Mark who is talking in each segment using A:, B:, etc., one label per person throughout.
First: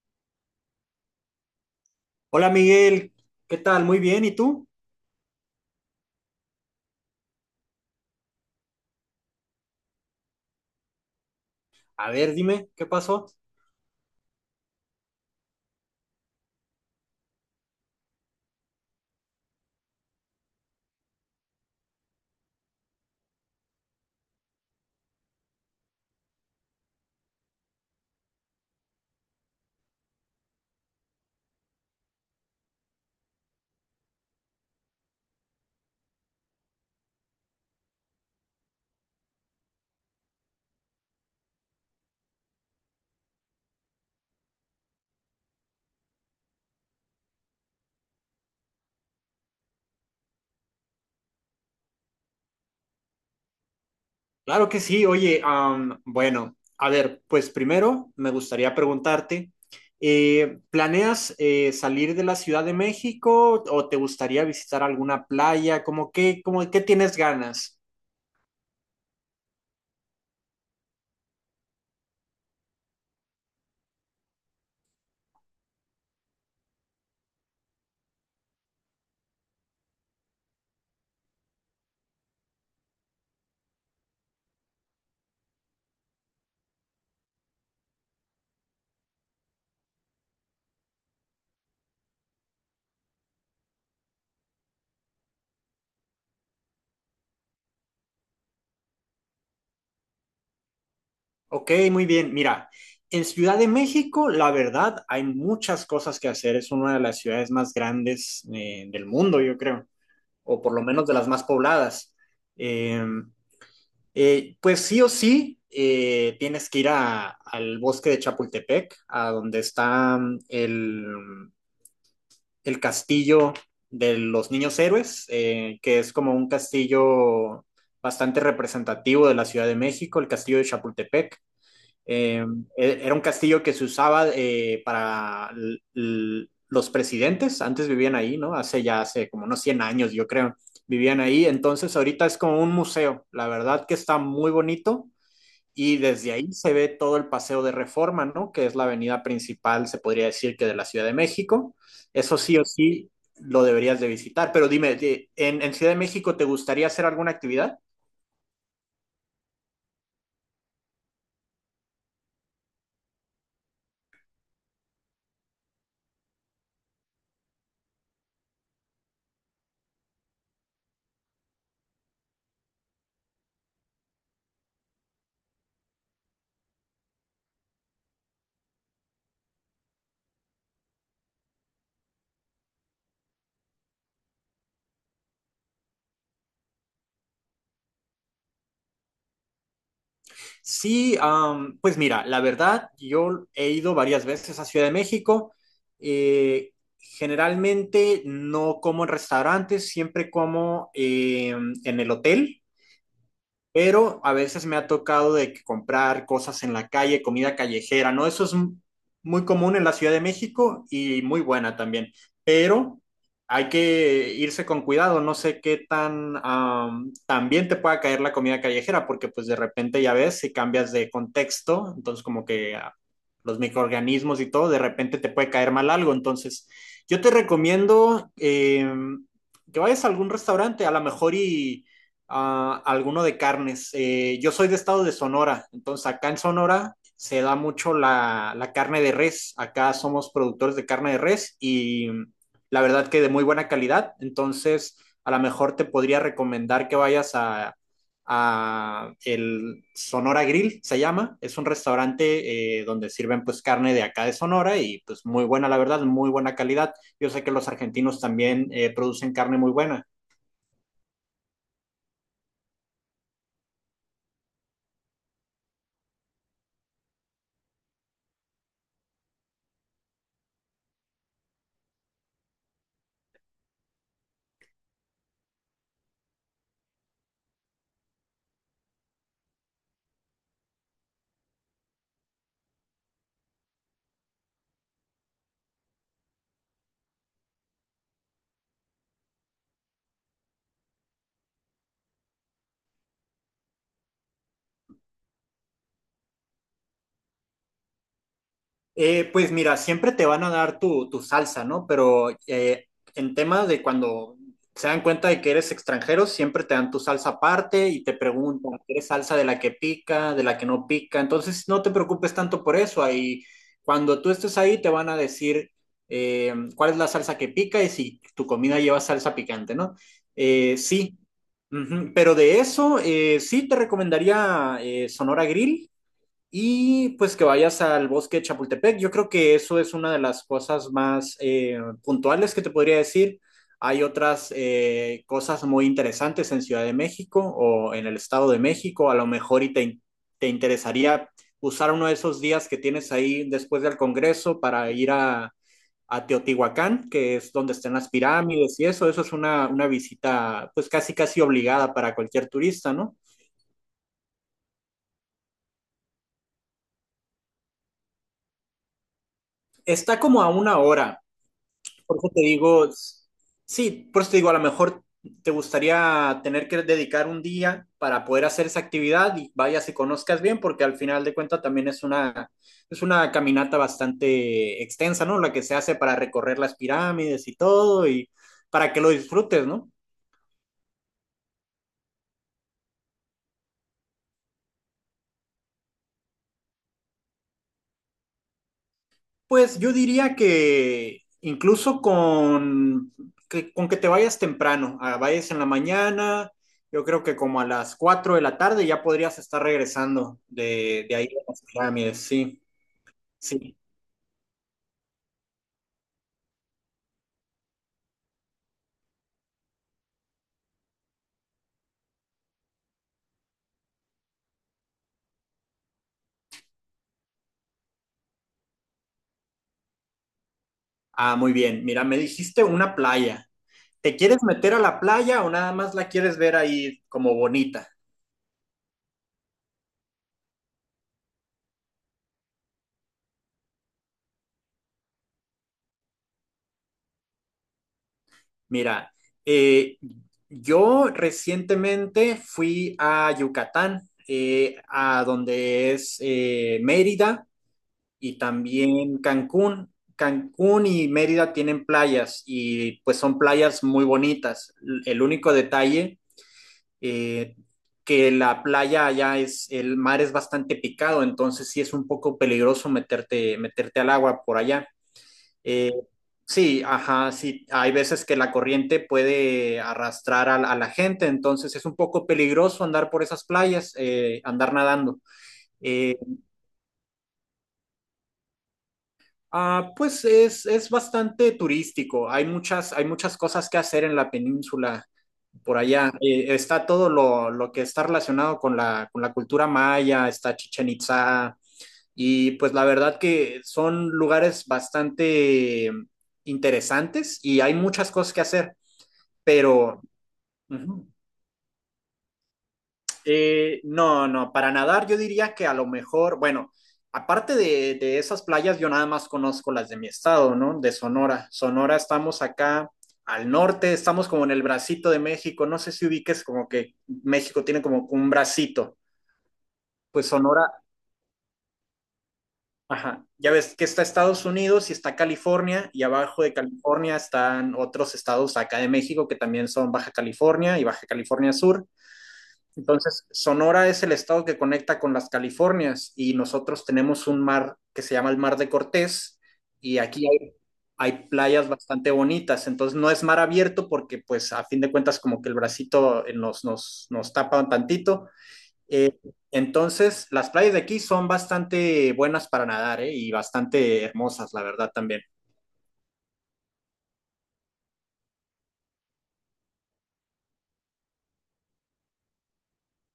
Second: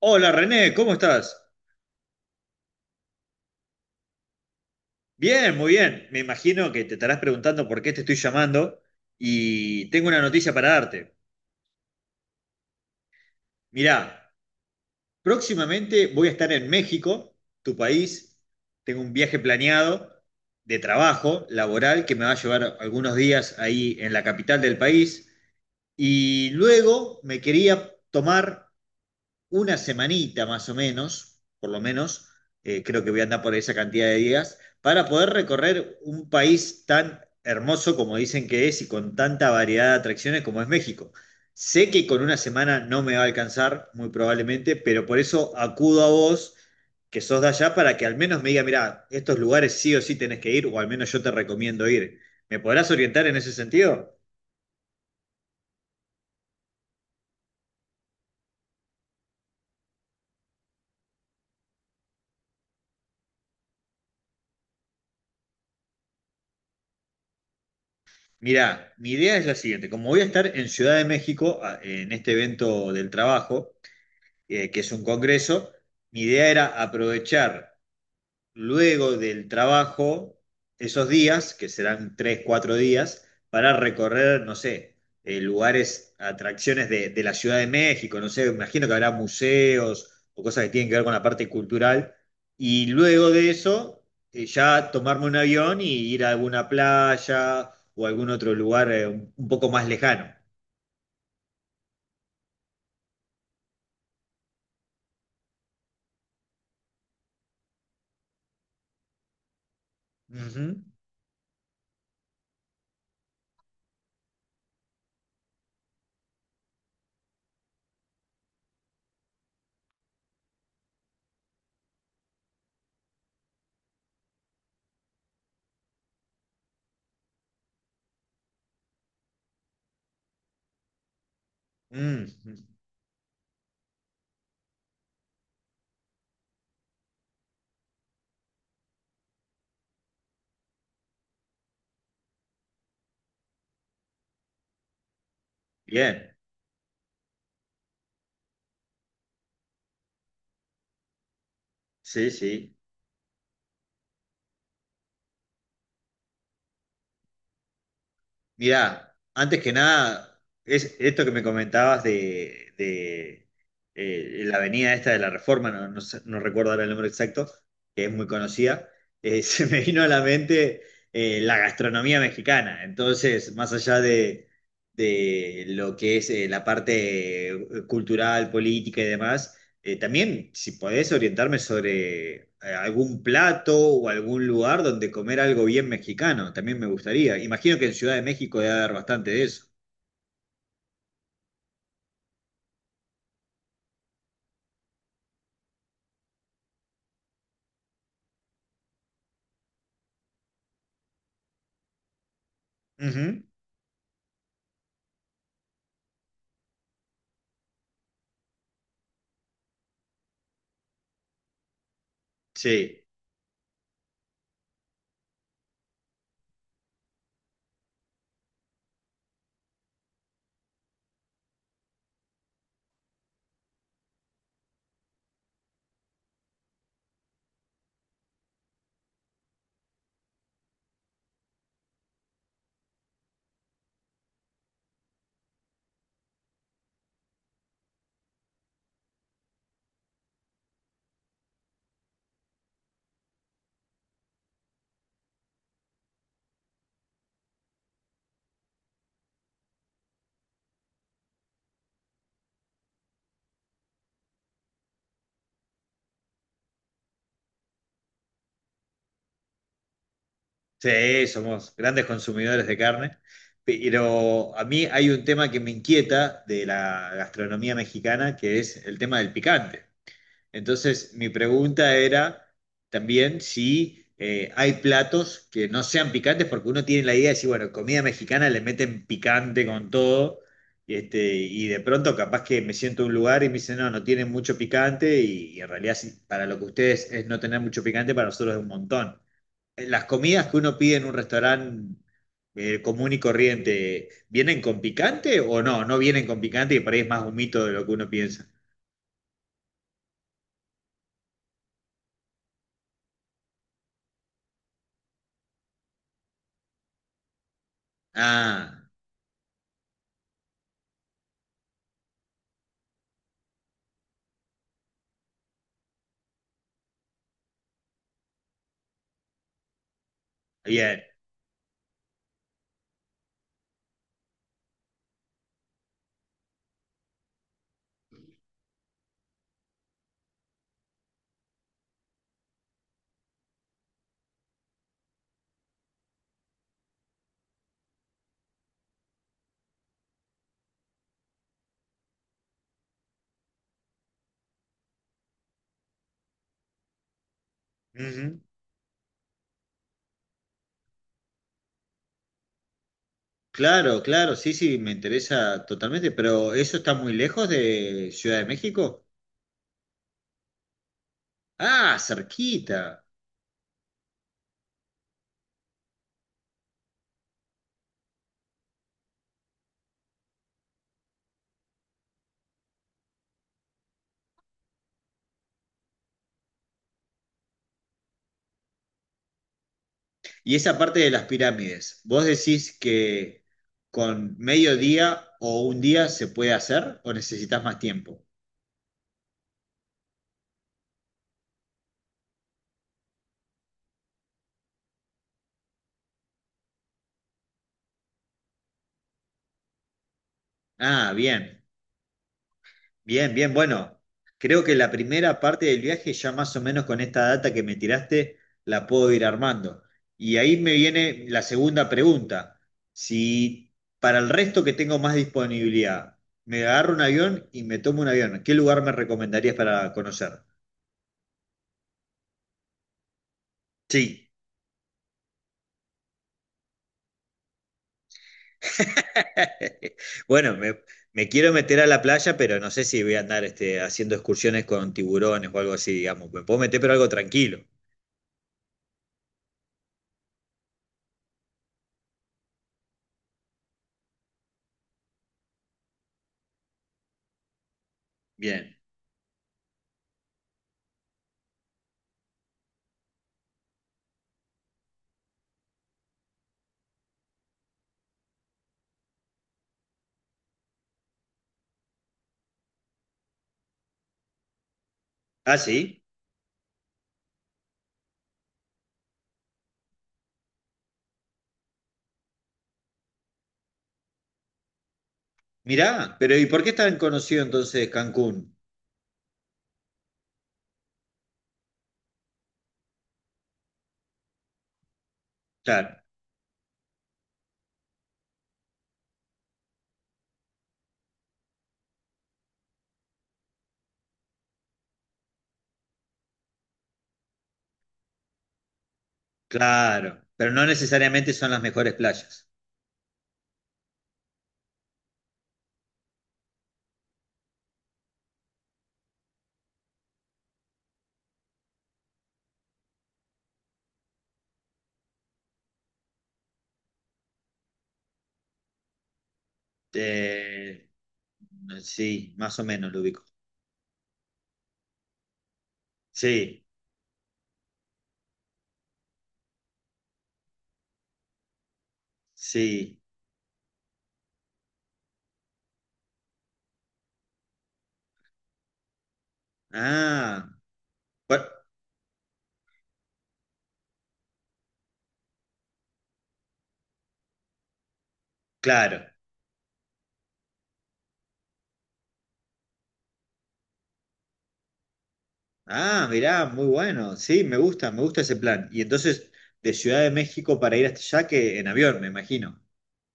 A: Hola René, ¿cómo estás?
B: Hola Miguel, ¿qué tal? Muy bien, ¿y tú?
A: Bien, muy bien. Me imagino que te estarás preguntando por qué te estoy llamando y tengo una noticia para darte.
B: A ver, dime, ¿qué pasó?
A: Mirá, próximamente voy a estar en México, tu país. Tengo un viaje planeado de trabajo laboral que me va a llevar algunos días ahí en la capital del país. Y luego me quería tomar una semanita más o menos, por lo menos, creo que voy a andar por esa cantidad de días, para poder recorrer un país tan hermoso como dicen que es y con tanta variedad de atracciones como es México. Sé que con una semana no me va a alcanzar, muy probablemente, pero por eso acudo a vos, que sos de allá, para que al menos me diga, mirá, estos lugares sí o sí tenés que ir, o al menos yo te recomiendo ir. ¿Me podrás orientar en ese sentido?
B: Claro que sí, oye, bueno, a ver, pues primero me gustaría preguntarte, ¿planeas salir de la Ciudad de México o te gustaría visitar alguna playa? Cómo qué tienes ganas?
A: Mirá, mi idea es la siguiente. Como voy a estar en Ciudad de México en este evento del trabajo, que es un congreso, mi idea era aprovechar luego del trabajo esos días, que serán tres, cuatro días, para recorrer, no sé, lugares, atracciones de la Ciudad de México, no sé, imagino que habrá museos o cosas que tienen que ver con la parte cultural. Y luego de eso, ya tomarme un avión y ir a alguna playa o algún otro lugar un poco más lejano.
B: Ok, muy bien, mira, en Ciudad de México, la verdad, hay muchas cosas que hacer, es una de las ciudades más grandes del mundo, yo creo, o por
A: Ujú.
B: lo menos de las más pobladas. Em, pues sí o sí, tienes que ir al bosque de Chapultepec, a donde está el castillo de los niños héroes, que es como un castillo bastante representativo de la Ciudad de México, el castillo de Chapultepec.
A: Mm,
B: Eh, Era un castillo que se usaba para los presidentes, antes vivían ahí, ¿no? Hace ya, hace como unos 100 años, yo creo, vivían ahí. Entonces ahorita es como un museo, la verdad que está muy bonito. Y desde
A: bien,
B: ahí se ve todo el Paseo de Reforma, ¿no? Que es la avenida principal, se podría decir que de la Ciudad de México.
A: sí,
B: Eso sí o
A: sí.
B: sí lo deberías de visitar. Pero dime, en Ciudad de México te gustaría hacer alguna actividad?
A: Mirá, antes que nada, es esto que me comentabas de, la avenida esta de la Reforma, no, no recuerdo ahora el nombre exacto, que es muy conocida, se me vino a la mente la gastronomía mexicana. Entonces, más allá de lo que es la parte cultural, política y demás, también, si podés orientarme sobre algún plato o algún lugar donde comer algo bien mexicano, también me gustaría. Imagino que en Ciudad de México debe haber bastante de eso.
B: Sí, pues mira, la verdad, yo he ido varias veces a Ciudad de México. Eh, Generalmente no como en restaurantes, siempre como en el hotel.
A: Ujú.
B: Pero a veces me ha tocado de que comprar cosas en la calle, comida callejera, ¿no? Muy común en la Ciudad de México y muy buena también, pero
A: Sí,
B: hay que irse con cuidado, no sé qué tan también te pueda caer la comida callejera, porque pues de repente ya ves, si cambias de contexto, entonces como que los microorganismos y todo, de repente te puede caer mal algo, entonces yo te recomiendo que vayas a algún restaurante, a lo mejor y alguno de carnes. Yo soy de estado de Sonora, entonces acá en Sonora se da mucho la, la carne de res. Acá somos productores de carne de res y la verdad que de muy buena calidad. Entonces, a lo mejor te podría recomendar que vayas a el Sonora Grill, se llama. Es un restaurante donde sirven pues carne de acá de Sonora y pues muy buena, la verdad, muy buena calidad. Yo sé que los argentinos también producen carne muy buena.
A: sí, somos grandes consumidores de carne, pero a mí hay un tema que me inquieta de la gastronomía mexicana, que es el tema del picante. Entonces, mi pregunta era también si hay platos que no sean picantes, porque uno tiene la idea de decir, bueno, comida mexicana le meten picante con todo, y, este, y de pronto capaz que me siento en un lugar y me dicen, no, no tienen mucho picante, y en realidad sí, para lo que ustedes es no tener mucho picante, para nosotros es un montón. Las comidas que uno pide en un restaurante común y corriente, ¿vienen con picante o no? No vienen con picante y por ahí es más un mito de lo que uno piensa.
B: Pues mira, siempre te van a dar tu, tu salsa, ¿no? Pero en tema de cuando se dan cuenta de que eres extranjero, siempre te dan tu salsa aparte y te preguntan,
A: Ah,
B: ¿quieres salsa de la que pica, de la que no pica? Entonces no te preocupes tanto por eso. Ahí, cuando tú estés ahí, te van a decir cuál es la salsa que pica y si tu comida lleva salsa picante, ¿no?
A: bien.
B: Sí. Ujú. Pero de eso, sí te recomendaría Sonora Grill y pues que vayas al bosque de Chapultepec. Yo creo que eso es una de las cosas más puntuales que te podría decir. Hay otras cosas muy interesantes en Ciudad de México o en el Estado de México. A lo mejor y te interesaría usar uno de esos días que tienes ahí después del Congreso para ir a Teotihuacán, que es donde están las
A: Ujú.
B: pirámides y eso. Eso es una visita pues casi casi obligada para cualquier turista, ¿no?
A: Claro, claro, sí, sí, me interesa totalmente, pero ¿eso está muy lejos de Ciudad de México?
B: Está como a una hora.
A: Ah,
B: Por eso te digo,
A: cerquita.
B: sí, por eso te digo, a lo mejor te gustaría tener que dedicar un día para poder hacer esa actividad y vayas y conozcas bien, porque al final de cuentas también es una caminata bastante extensa, ¿no? La que se hace para recorrer las pirámides y todo, y para que lo disfrutes, ¿no?
A: Y esa parte de las pirámides, ¿vos decís que con medio día o un día se puede hacer o necesitas más tiempo?
B: Pues yo diría que incluso con que te vayas temprano, vayas en la mañana, yo creo que como a las 4 de la tarde ya podrías estar regresando
A: Ah,
B: de ahí a
A: bien.
B: las pirámides, sí,
A: Bien, bien,
B: sí.
A: bueno, creo que la primera parte del viaje ya más o menos con esta data que me tiraste la puedo ir armando. Y ahí me viene la segunda pregunta. Si para el resto que tengo más disponibilidad, me tomo un avión, ¿qué lugar me recomendarías para conocer?
B: Ah, muy bien. Mira, me dijiste una playa. ¿Te
A: Sí.
B: quieres meter a la playa o nada más la quieres ver ahí como bonita?
A: Bueno, me quiero meter a la playa, pero no sé si voy a andar este, haciendo excursiones con tiburones o algo así, digamos. Me puedo meter, pero algo tranquilo.
B: Mira, eh, yo recientemente fui a Yucatán, a donde es Mérida y
A: Bien.
B: también Cancún. Cancún y Mérida tienen playas y pues son playas muy bonitas. El único detalle eh, que la playa allá es, el mar es bastante picado, entonces sí es un poco peligroso meterte, meterte al agua por allá.
A: ¿Ah,
B: Eh,
A: sí?
B: sí, ajá, sí, hay veces que la corriente puede arrastrar a la gente, entonces es un poco peligroso andar por esas playas, andar nadando.
A: Mirá,
B: Eh,
A: pero ¿y por qué es tan conocido entonces Cancún?
B: Pues es bastante turístico. Hay muchas cosas que hacer en la península por
A: Claro,
B: allá. Está todo lo que está relacionado con la cultura maya, está Chichen Itza y pues la verdad que son lugares bastante interesantes y hay muchas cosas que hacer, pero
A: claro, pero no
B: ujú.
A: necesariamente son las mejores playas.
B: No, no, para nadar yo diría que a lo mejor, bueno, aparte de esas playas, yo nada más conozco las de mi estado, ¿no? De Sonora. Sonora estamos acá al norte, estamos como en el bracito de México, no sé si ubiques como que México tiene como un bracito, pues Sonora,
A: Eh, sí, más o menos lo ubico.
B: ajá, ya ves que está Estados Unidos y está California y abajo de
A: Sí,
B: California están otros estados acá de México que también son Baja California y Baja California Sur.
A: sí.
B: Entonces, Sonora es el estado que conecta con las Californias y nosotros tenemos un mar que se llama el Mar de Cortés y aquí
A: Ah,
B: hay, hay
A: bueno,
B: playas bastante bonitas. Entonces, no es mar abierto porque, pues, a fin de cuentas, como que el bracito nos, nos, nos tapa un tantito.
A: claro.
B: Eh, entonces, las playas de aquí son bastante buenas para nadar, ¿eh? Y bastante hermosas, la verdad, también.
A: Ah, mirá, muy bueno. Sí, me gusta ese plan. Y entonces, de Ciudad de México para ir hasta allá, que en avión, me imagino.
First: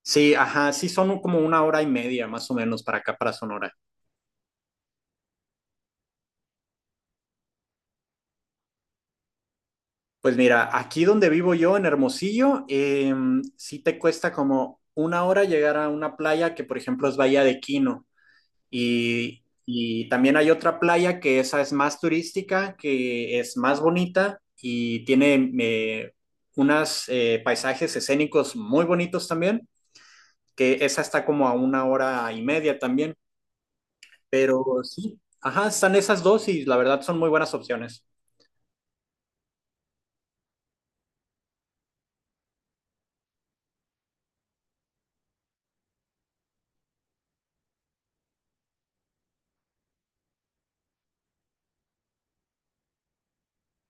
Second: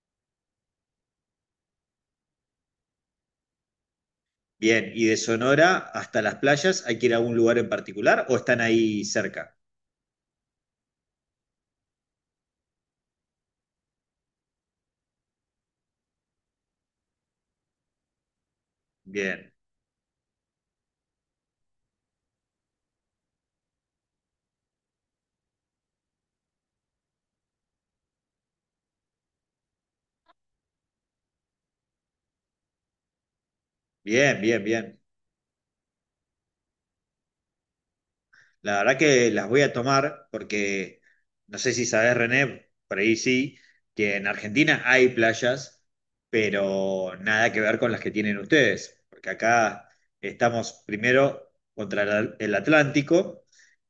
B: Sí, ajá, sí, son como una hora y media más o menos para acá, para Sonora.
A: Bien, y de Sonora hasta las playas, ¿hay que ir a algún lugar en particular o están ahí cerca?
B: Pues mira, aquí donde vivo yo, en Hermosillo, sí te cuesta como una hora llegar a una playa que, por ejemplo, es Bahía de Quino.
A: Bien,
B: Y también hay otra playa que esa es más turística, que es más bonita y tiene unos paisajes escénicos muy bonitos también, que esa está como a una hora y media también.
A: bien, bien,
B: Pero
A: bien.
B: sí, ajá, están esas dos y la verdad son muy buenas opciones.
A: La verdad que las voy a tomar porque no sé si sabes René, por ahí sí, que en Argentina hay playas, pero nada que ver con las que tienen ustedes, porque acá estamos primero contra el Atlántico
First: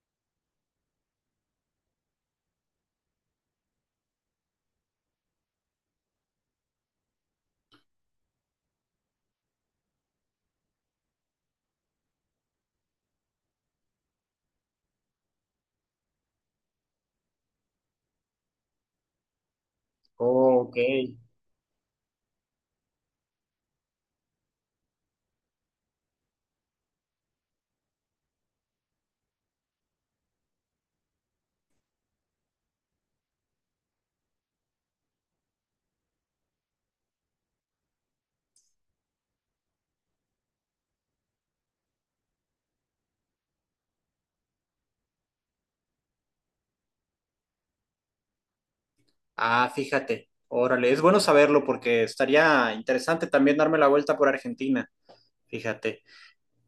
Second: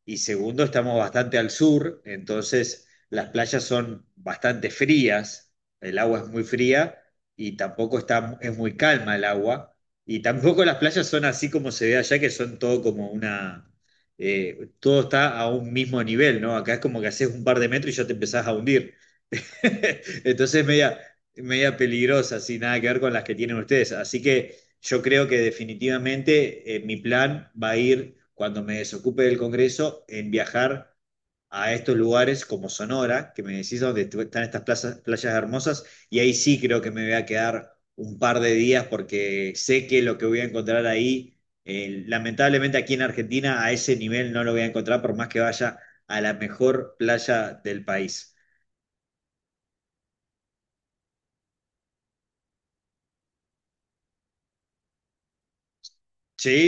A: y segundo estamos bastante al sur, entonces las playas son bastante frías, el agua es muy fría y tampoco está, es muy calma el agua. Y tampoco las playas son así como se ve allá, que son todo como una, todo está a un mismo nivel, ¿no? Acá es como que haces un par de metros y ya te empezás a hundir. Entonces,
B: Ok.
A: media peligrosa, sin nada que ver con las que tienen ustedes. Así que yo creo que definitivamente mi plan va a ir, cuando me desocupe del Congreso, en viajar a estos lugares como Sonora, que me decís donde están estas playas hermosas, y ahí sí creo que me voy a quedar un par de días porque sé que lo que voy a encontrar ahí, lamentablemente aquí en Argentina, a ese nivel no lo voy a encontrar por más que vaya a la mejor playa del país.
B: Ah, fíjate, órale, es bueno saberlo porque estaría interesante también darme la vuelta por Argentina, fíjate.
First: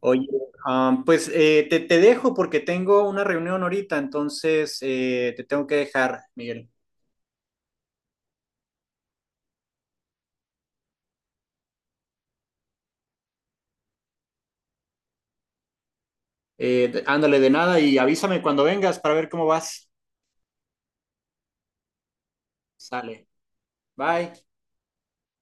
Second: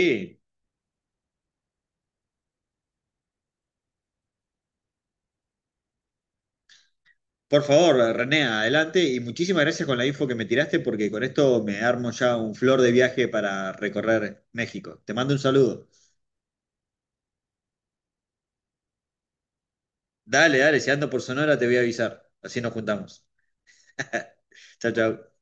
B: Oye, pues te dejo porque tengo una reunión ahorita, entonces te tengo que dejar, Miguel.
A: Por favor, René, adelante y muchísimas gracias con la info que me tiraste porque con esto me armo ya un flor de viaje para recorrer México. Te mando un saludo.
B: Ándale de nada y avísame cuando vengas para ver cómo vas.
A: Dale, dale, si ando por Sonora te voy a avisar. Así nos juntamos.
B: Sale, bye.
A: Chao, chao.